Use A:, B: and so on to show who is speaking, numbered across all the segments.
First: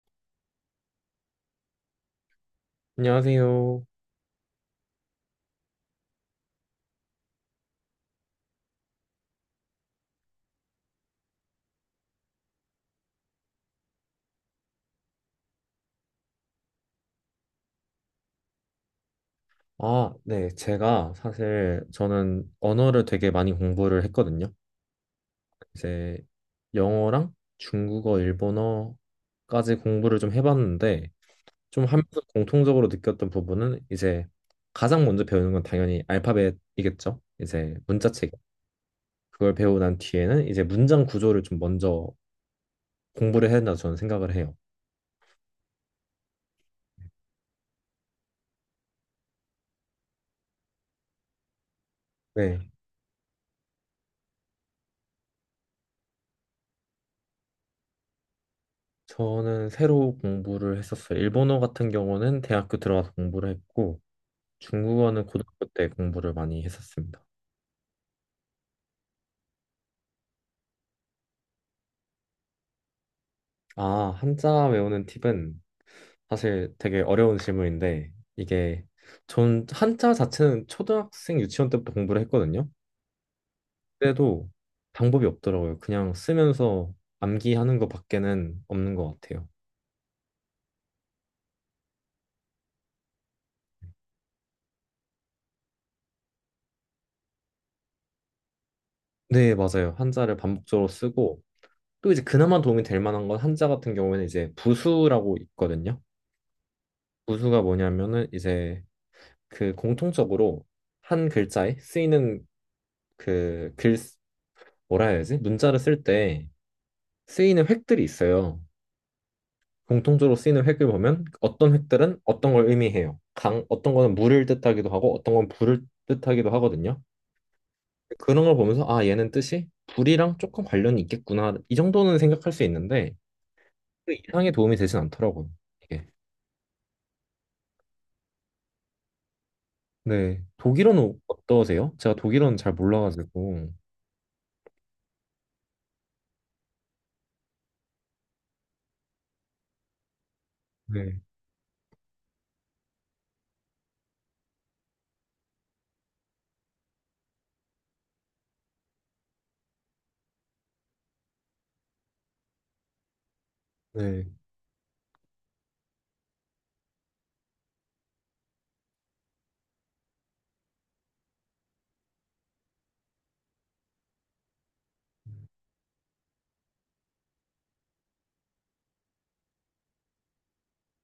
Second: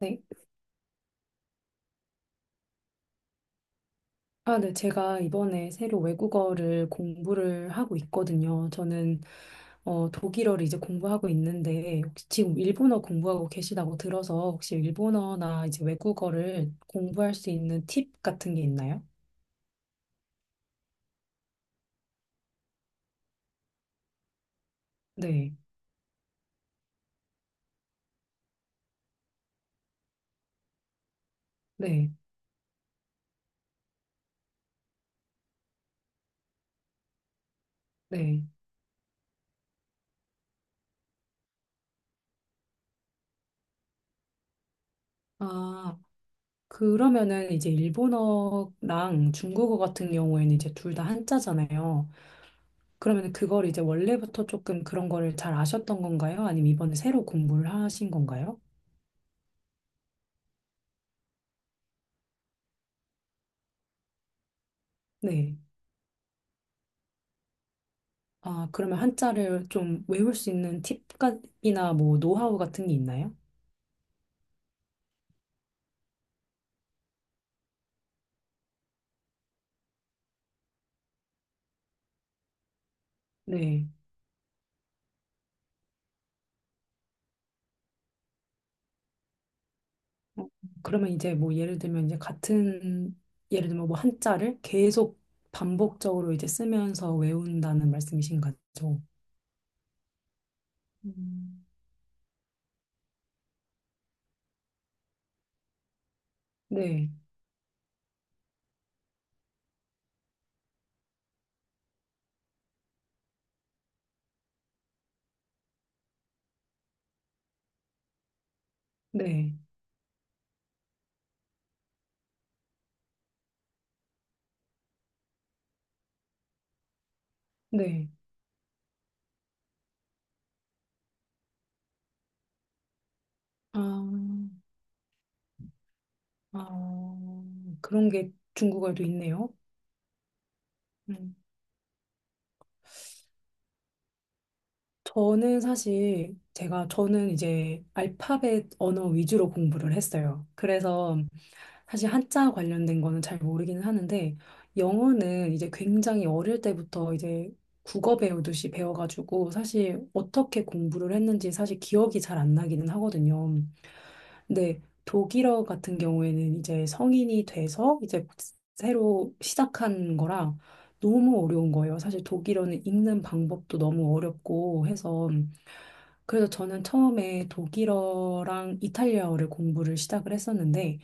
A: 네.
B: 안녕하세요.
A: 아, 네. 제가 이번에 새로 외국어를 공부를 하고 있거든요. 저는 독일어를 이제 공부하고 있는데 혹시 지금 일본어 공부하고 계시다고 들어서 혹시 일본어나 이제 외국어를 공부할 수 있는 팁 같은 게 있나요?
B: 아, 네. 제가 사실 저는 언어를 되게 많이 공부를 했거든요.
A: 네.
B: 이제 영어랑 중국어, 일본어까지 공부를 좀 해봤는데 좀
A: 네.
B: 하면서 공통적으로 느꼈던 부분은 이제 가장 먼저 배우는 건 당연히 알파벳이겠죠. 이제 문자책.
A: 네.
B: 그걸 배우고 난 뒤에는 이제 문장 구조를 좀 먼저 공부를 해야 된다 저는 생각을 해요.
A: 아, 그러면은 이제 일본어랑 중국어 같은 경우에는 이제 둘 다 한자잖아요.
B: 네.
A: 그러면 그걸 이제 원래부터 조금 그런 거를 잘 아셨던 건가요? 아니면 이번에 새로 공부를 하신 건가요?
B: 저는 새로 공부를 했었어요. 일본어 같은 경우는 대학교 들어가서 공부를 했고 중국어는
A: 네.
B: 고등학교 때 공부를 많이 했었습니다.
A: 아, 그러면 한자를 좀 외울 수 있는 팁이나 뭐 노하우 같은 게 있나요?
B: 아, 한자 외우는 팁은 사실 되게 어려운 질문인데, 이게 전 한자 자체는 초등학생 유치원 때부터 공부를 했거든요.
A: 네.
B: 그때도 방법이 없더라고요. 그냥 쓰면서 암기하는 것밖에는 없는 것 같아요.
A: 어, 그러면 이제 뭐 예를 들면 이제 같은 예를 들면 뭐 한자를 계속 반복적으로 이제 쓰면서 외운다는 말씀이신 거죠?
B: 네, 맞아요. 한자를 반복적으로 쓰고,
A: 음.
B: 또 이제 그나마 도움이 될 만한 건 한자 같은 경우에는 이제 부수라고 있거든요.
A: 네.
B: 부수가 뭐냐면은 이제 그 공통적으로 한 글자에 쓰이는 그 글 뭐라 해야 지 문자를 쓸 때 쓰이는 획들이 있어요.
A: 네.
B: 공통적으로 쓰이는 획을 보면 어떤 획들은 어떤 걸 의미해요. 강 어떤 거는 물을 뜻하기도 하고 어떤 건 불을 뜻하기도 하거든요.
A: 네.
B: 그런 걸 보면서 아 얘는 뜻이 불이랑 조금 관련이 있겠구나 이 정도는 생각할 수 있는데 그
A: 아,
B: 이상의 도움이 되진 않더라고요. 이게.
A: 아, 그런 게 중국어에도 있네요.
B: 네 독일어는
A: 음.
B: 어떠세요? 제가 독일어는 잘 몰라가지고
A: 저는 사실 제가 저는 이제 알파벳 언어 위주로 공부를 했어요.
B: 네
A: 그래서 사실 한자 관련된 거는 잘 모르기는 하는데 영어는 이제 굉장히 어릴 때부터 이제 국어 배우듯이 배워가지고 사실 어떻게 공부를 했는지 사실 기억이 잘 안 나기는 하거든요.
B: 네.
A: 근데 독일어 같은 경우에는 이제 성인이 돼서 이제 새로 시작한 거라 너무 어려운 거예요. 사실 독일어는 읽는 방법도 너무 어렵고 해서 그래서 저는 처음에 독일어랑 이탈리아어를 공부를 시작을 했었는데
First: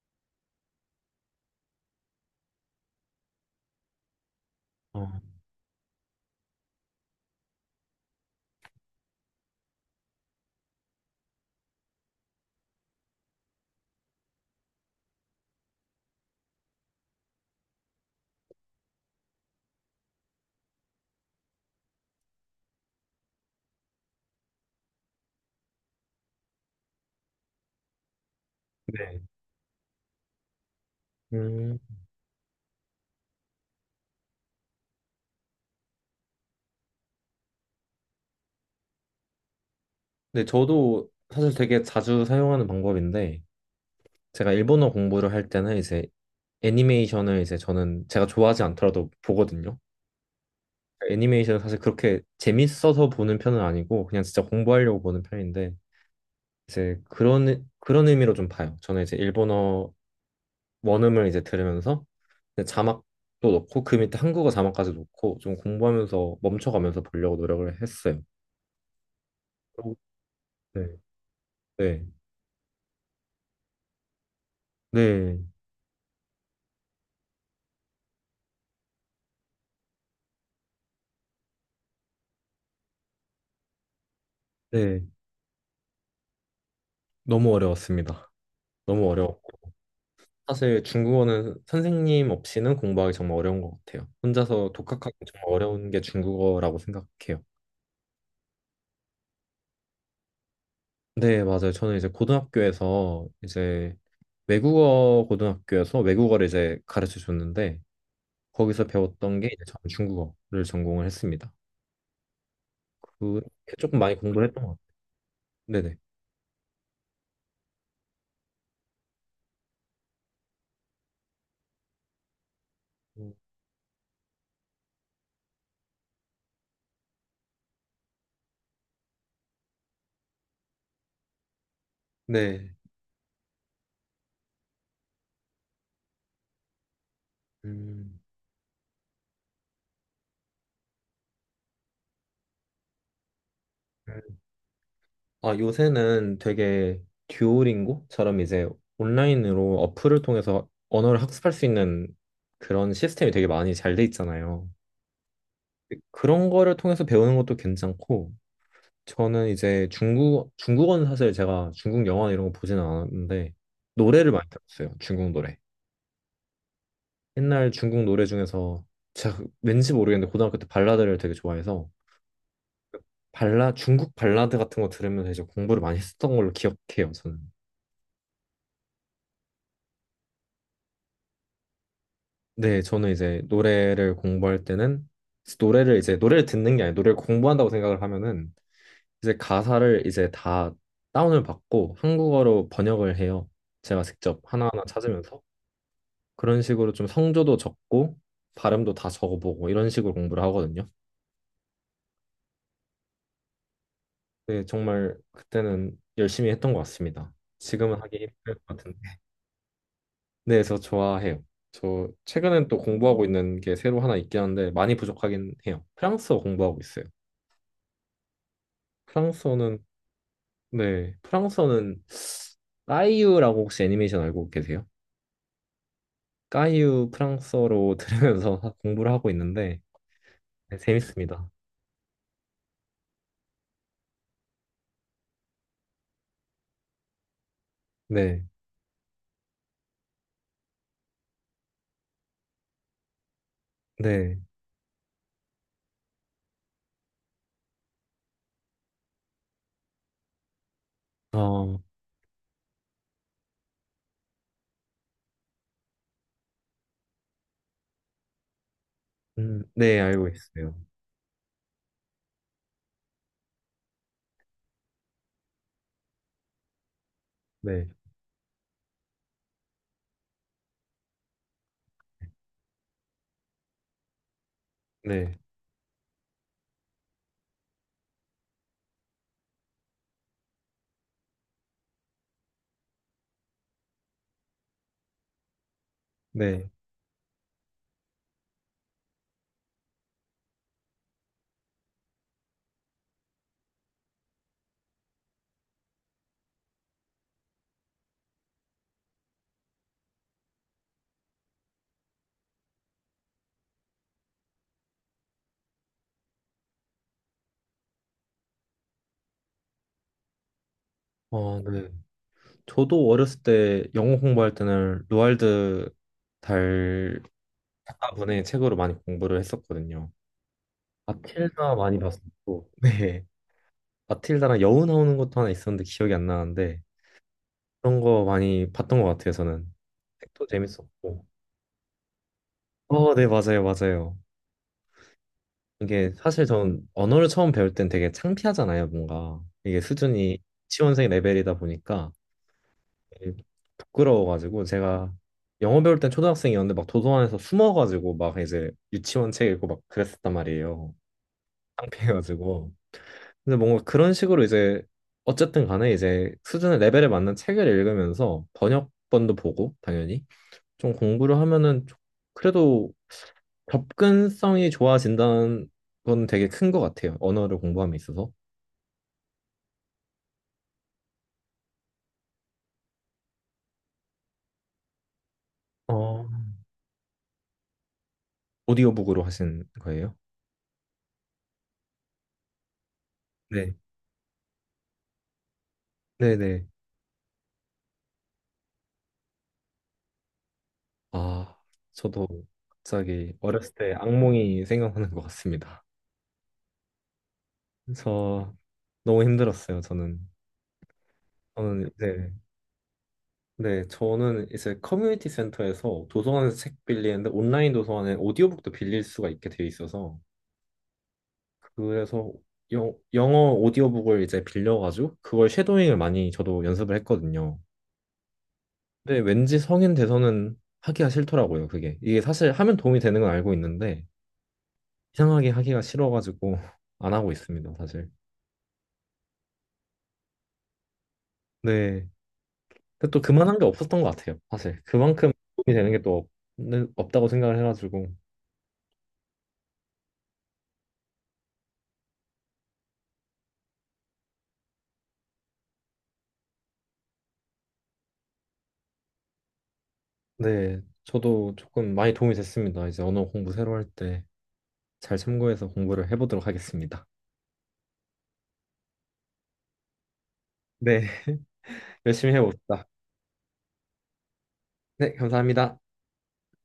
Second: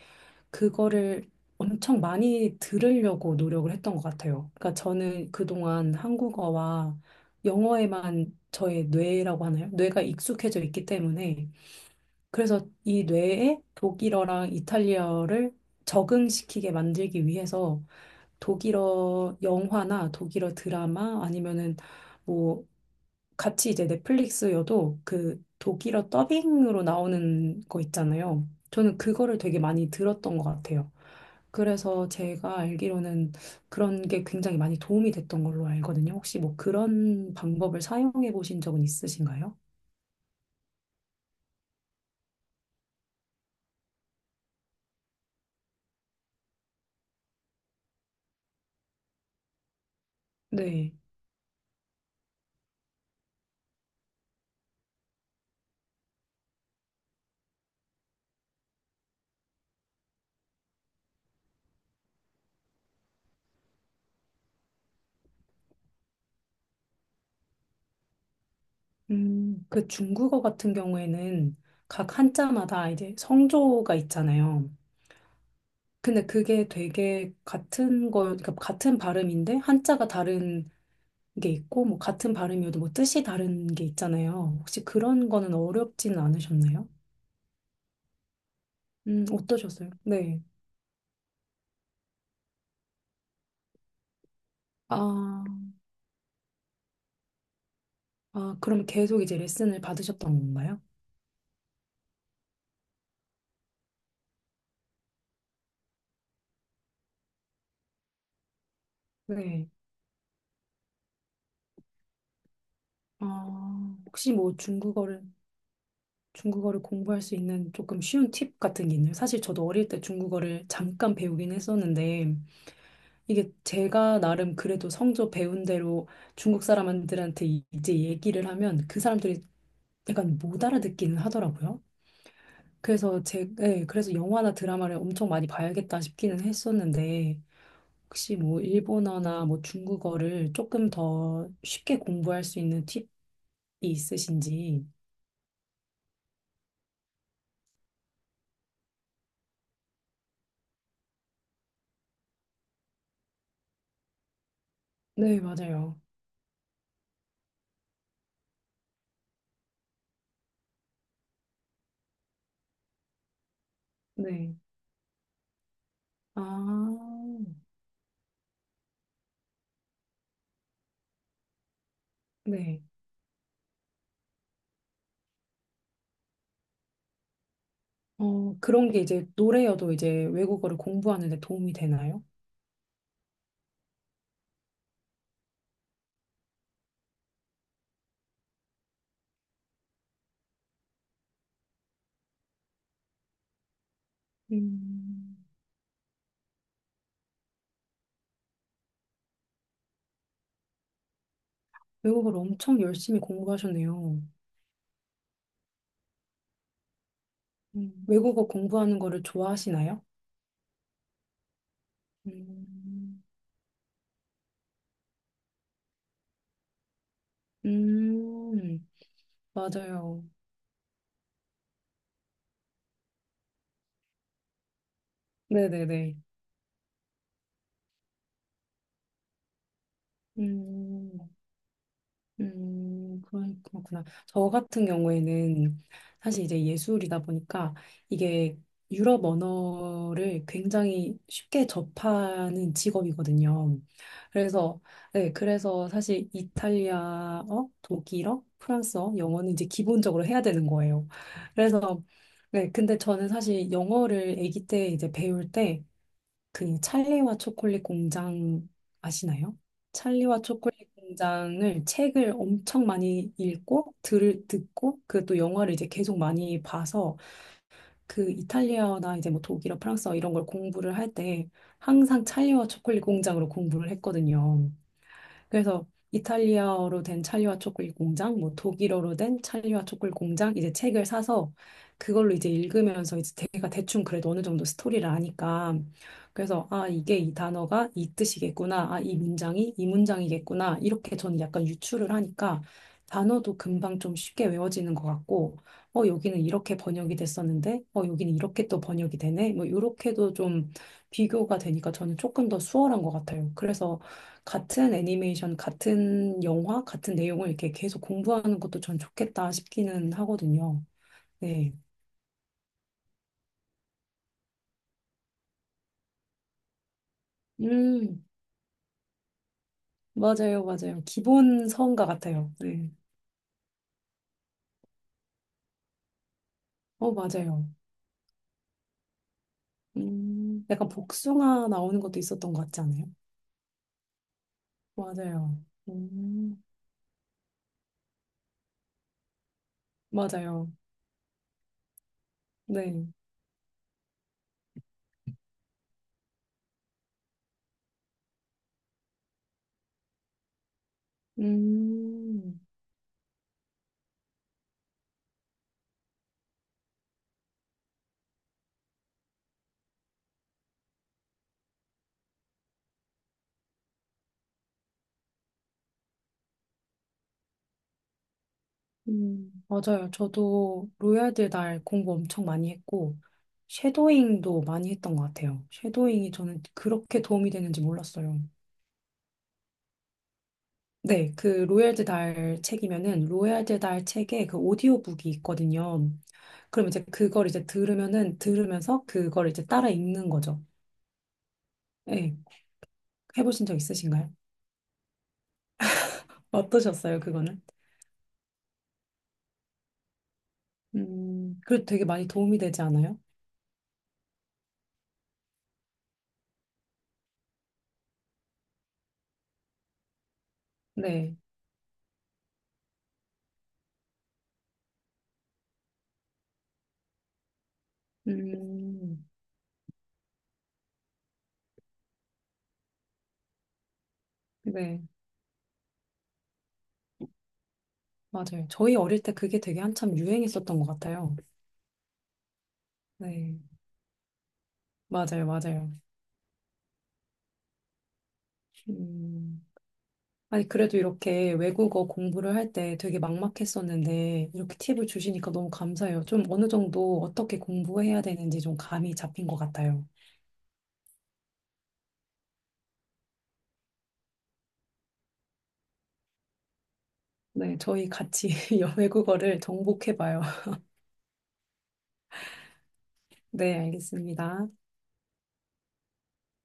A: 그거를 엄청 많이 들으려고 노력을 했던 것 같아요. 그러니까
B: 어,
A: 저는 그동안 한국어와 영어에만 저의 뇌라고 하나요? 뇌가 익숙해져 있기 때문에 그래서 이 뇌에 독일어랑 이탈리아어를 적응시키게 만들기 위해서 독일어 영화나 독일어 드라마 아니면은 뭐 같이 이제 넷플릭스여도 그 독일어 더빙으로 나오는 거 있잖아요. 저는
B: 네.
A: 그거를 되게 많이 들었던 것 같아요.
B: 음,
A: 그래서 제가 알기로는 그런 게 굉장히 많이 도움이 됐던 걸로 알거든요. 혹시 뭐 그런 방법을 사용해 보신 적은 있으신가요?
B: 네, 저도 사실 되게 자주 사용하는 방법인데, 제가 일본어 공부를 할 때는 이제 애니메이션을 이제 저는 제가 좋아하지 않더라도 보거든요.
A: 네.
B: 애니메이션을 사실 그렇게 재밌어서 보는 편은 아니고 그냥 진짜 공부하려고 보는 편인데 이제 그런 의미로 좀 봐요. 저는 이제 일본어 원음을 이제 들으면서 이제 자막도 넣고 그 밑에 한국어 자막까지 넣고 좀 공부하면서 멈춰가면서 보려고 노력을 했어요.
A: 그
B: 오.
A: 중국어 같은
B: 네,
A: 경우에는
B: 네,
A: 각 한자마다 이제 성조가 있잖아요.
B: 네,
A: 근데 그게 되게 같은 걸, 그러니까 같은 발음인데 한자가 다른 게 있고, 뭐 같은 발음이어도 뭐 뜻이 다른 게 있잖아요. 혹시
B: 네.
A: 그런 거는 어렵지는 않으셨나요?
B: 너무 어려웠습니다. 너무 어려워.
A: 어떠셨어요? 네.
B: 사실 중국어는 선생님 없이는 공부하기 정말 어려운 것 같아요. 혼자서 독학하기
A: 아.
B: 정말 어려운 게 중국어라고 생각해요.
A: 아, 그럼 계속 이제 레슨을 받으셨던 건가요?
B: 네, 맞아요. 저는 이제 고등학교에서 이제 외국어 고등학교에서 외국어를 이제 가르쳐 줬는데 거기서 배웠던 게 이제
A: 네.
B: 저는 중국어를 전공을 했습니다. 그렇게
A: 아,
B: 조금 많이
A: 혹시
B: 공부를
A: 뭐
B: 했던 것 같아요.
A: 중국어를,
B: 네네.
A: 중국어를 공부할 수 있는 조금 쉬운 팁 같은 게 있나요? 사실 저도 어릴 때 중국어를 잠깐 배우긴 했었는데, 이게 제가 나름 그래도 성조 배운 대로 중국 사람들한테 이제 얘기를 하면 그 사람들이 약간 못 알아듣기는 하더라고요.
B: 네.
A: 그래서 네, 그래서 영화나 드라마를 엄청 많이 봐야겠다 싶기는 했었는데,
B: 음,
A: 혹시 뭐 일본어나 뭐 중국어를 조금 더 쉽게 공부할 수 있는 팁이 있으신지?
B: 아, 요새는 되게 듀오링고처럼 이제 온라인으로 어플을 통해서 언어를 학습할 수 있는 그런 시스템이 되게 많이 잘 돼 있잖아요.
A: 네, 맞아요.
B: 그런 거를 통해서 배우는 것도 괜찮고, 저는 이제 중국어는 사실 제가 중국 영화 이런 거 보지는 않았는데, 노래를 많이
A: 네.
B: 들었어요. 중국 노래.
A: 아,
B: 옛날 중국 노래 중에서 제가 왠지 모르겠는데 고등학교 때 발라드를 되게 좋아해서
A: 네.
B: 중국 발라드 같은 거 들으면서 이제 공부를 많이 했던 걸로 기억해요, 저는.
A: 어, 그런 게 이제 노래여도 이제 외국어를 공부하는 데 도움이 되나요?
B: 네, 저는 이제 노래를 공부할 때는 노래를 듣는 게 아니라 노래를 공부한다고 생각을 하면은 이제 가사를 이제 다 다운을 받고 한국어로 번역을 해요. 제가 직접 하나하나
A: 음,
B: 찾으면서 그런 식으로 좀 성조도 적고 발음도 다 적어보고 이런 식으로 공부를 하거든요.
A: 외국어를 엄청 열심히 공부하셨네요.
B: 네, 정말 그때는 열심히 했던 것 같습니다. 지금은 하기
A: 외국어
B: 힘들 것 같은데.
A: 공부하는 거를 좋아하시나요?
B: 네, 그래서 좋아해요. 저 최근엔 또
A: 음,
B: 공부하고 있는 게 새로 하나 있긴 한데 많이 부족하긴 해요. 프랑스어 공부하고 있어요.
A: 음,
B: 프랑스어는
A: 맞아요.
B: 네, 프랑스어는 까이유라고 혹시 애니메이션 알고 계세요?
A: 네네네.
B: 까이유 프랑스어로 들으면서 공부를 하고 있는데 네,
A: 음,
B: 재밌습니다.
A: 그런- 그렇구나. 저 같은 경우에는 사실 이제 예술이다 보니까
B: 네,
A: 이게 유럽 언어를 굉장히 쉽게 접하는 직업이거든요.
B: 네,
A: 그래서, 네, 그래서 사실 이탈리아어, 독일어, 프랑스어, 영어는 이제 기본적으로 해야 되는 거예요.
B: 어,
A: 그래서, 네, 근데 저는 사실 영어를 아기 때 이제 배울 때 그 찰리와 초콜릿 공장 아시나요?
B: 네 알고
A: 찰리와
B: 있어요.
A: 초콜릿 공장을 책을 엄청 많이 읽고 들 듣고 그또 영화를 이제 계속 많이 봐서
B: 네,
A: 그 이탈리아나 이제 뭐 독일어, 프랑스어 이런 걸 공부를 할 때 항상 찰리와 초콜릿 공장으로 공부를 했거든요.
B: 네,
A: 그래서 이탈리아어로 된 찰리와 초콜릿 공장, 뭐 독일어로 된 찰리와 초콜릿 공장 이제 책을 사서 그걸로 이제 읽으면서 이제 제가 대충 그래도 어느 정도 스토리를 아니까
B: 네,
A: 그래서 아 이게 이 단어가 이 뜻이겠구나, 아 이 문장이 이 문장이겠구나 이렇게 저는 약간 유추를 하니까 단어도 금방 좀 쉽게 외워지는 것 같고 어 여기는 이렇게 번역이 됐었는데 어 여기는 이렇게 또 번역이 되네 뭐 이렇게도 좀 비교가 되니까 저는 조금 더 수월한 것 같아요. 그래서 같은 애니메이션, 같은 영화, 같은 내용을 이렇게 계속 공부하는 것도 전 좋겠다 싶기는 하거든요.
B: 어,
A: 네.
B: 네. 저도 어렸을 때 영어 공부할 때는 로알드 달가분의
A: 음,
B: 책으로 많이 공부를 했었거든요.
A: 맞아요, 맞아요. 기본
B: 마틸다 많이
A: 서원가 같아요.
B: 봤었고,
A: 네.
B: 네, 마틸다랑 여우 나오는 것도 하나 있었는데 기억이 안 나는데.
A: 어, 맞아요.
B: 그런 거 많이 봤던 것 같아요, 저는. 책도
A: 약간
B: 재밌었고.
A: 복숭아 나오는 것도 있었던 것 같지 않아요?
B: 어, 네, 맞아요, 맞아요.
A: 맞아요.
B: 이게 사실
A: 음,
B: 전 언어를 처음 배울 땐 되게 창피하잖아요, 뭔가. 이게 수준이
A: 맞아요.
B: 지원생 레벨이다 보니까
A: 네.
B: 되게 부끄러워가지고 제가 영어 배울 땐 초등학생이었는데 막 도서관에서 숨어가지고 막 이제 유치원 책 읽고 막 그랬었단 말이에요.
A: 음,
B: 창피해가지고. 근데 뭔가 그런 식으로 이제 어쨌든 간에 이제 수준의 레벨에 맞는 책을 읽으면서 번역본도 보고, 당연히. 좀 공부를 하면은 그래도 접근성이 좋아진다는 건 되게 큰 것 같아요. 언어를 공부함에 있어서.
A: 맞아요. 저도 로얄드 날 공부 엄청 많이 했고, 쉐도잉도 많이 했던 것 같아요.
B: 어,
A: 쉐도잉이 저는 그렇게 도움이 되는지 몰랐어요.
B: 오디오북으로 하신 거예요?
A: 네, 그 로얄드 달 책이면은
B: 네.
A: 로얄드 달 책에 그 오디오북이 있거든요.
B: 네네.
A: 그럼 이제 그걸 이제 들으면은 들으면서 그걸 이제 따라 읽는 거죠.
B: 아, 저도
A: 네,
B: 갑자기
A: 해보신
B: 어렸을
A: 적
B: 때
A: 있으신가요?
B: 악몽이 생각나는 것 같습니다.
A: 어떠셨어요, 그거는?
B: 저 너무 힘들었어요, 저는.
A: 그래도
B: 저는
A: 되게 많이
B: 네.
A: 도움이 되지 않아요?
B: 네, 저는 이제 커뮤니티 센터에서 도서관에서 책 빌리는데 온라인 도서관에 오디오북도 빌릴 수가 있게 되어 있어서
A: 네,
B: 그래서 영어 오디오북을 이제 빌려가지고 그걸 쉐도잉을 많이 저도 연습을 했거든요. 근데
A: 음,
B: 왠지 성인 돼서는 하기가 싫더라고요, 그게. 이게 사실 하면 도움이 되는 건 알고 있는데
A: 네,
B: 이상하게 하기가 싫어가지고 안 하고 있습니다, 사실.
A: 맞아요. 저희 어릴 때 그게 되게 한참 유행했었던 것 같아요.
B: 네. 근데 또 그만한
A: 네,
B: 게 없었던 것 같아요, 사실. 그만큼
A: 맞아요,
B: 도움이
A: 맞아요.
B: 되는 게 또 없다고 생각을 해가지고.
A: 음. 아니, 그래도 이렇게 외국어 공부를 할 때 되게 막막했었는데, 이렇게 팁을 주시니까 너무 감사해요. 좀 어느 정도 어떻게 공부해야 되는지 좀 감이 잡힌 것 같아요.
B: 네. 저도 조금 많이 도움이 됐습니다. 이제 언어 공부 새로 할 때 잘 참고해서 공부를 해보도록 하겠습니다.
A: 네, 저희 같이 외국어를 정복해봐요.
B: 네. 열심히 해봅시다.
A: 네, 알겠습니다.
B: 네, 감사합니다.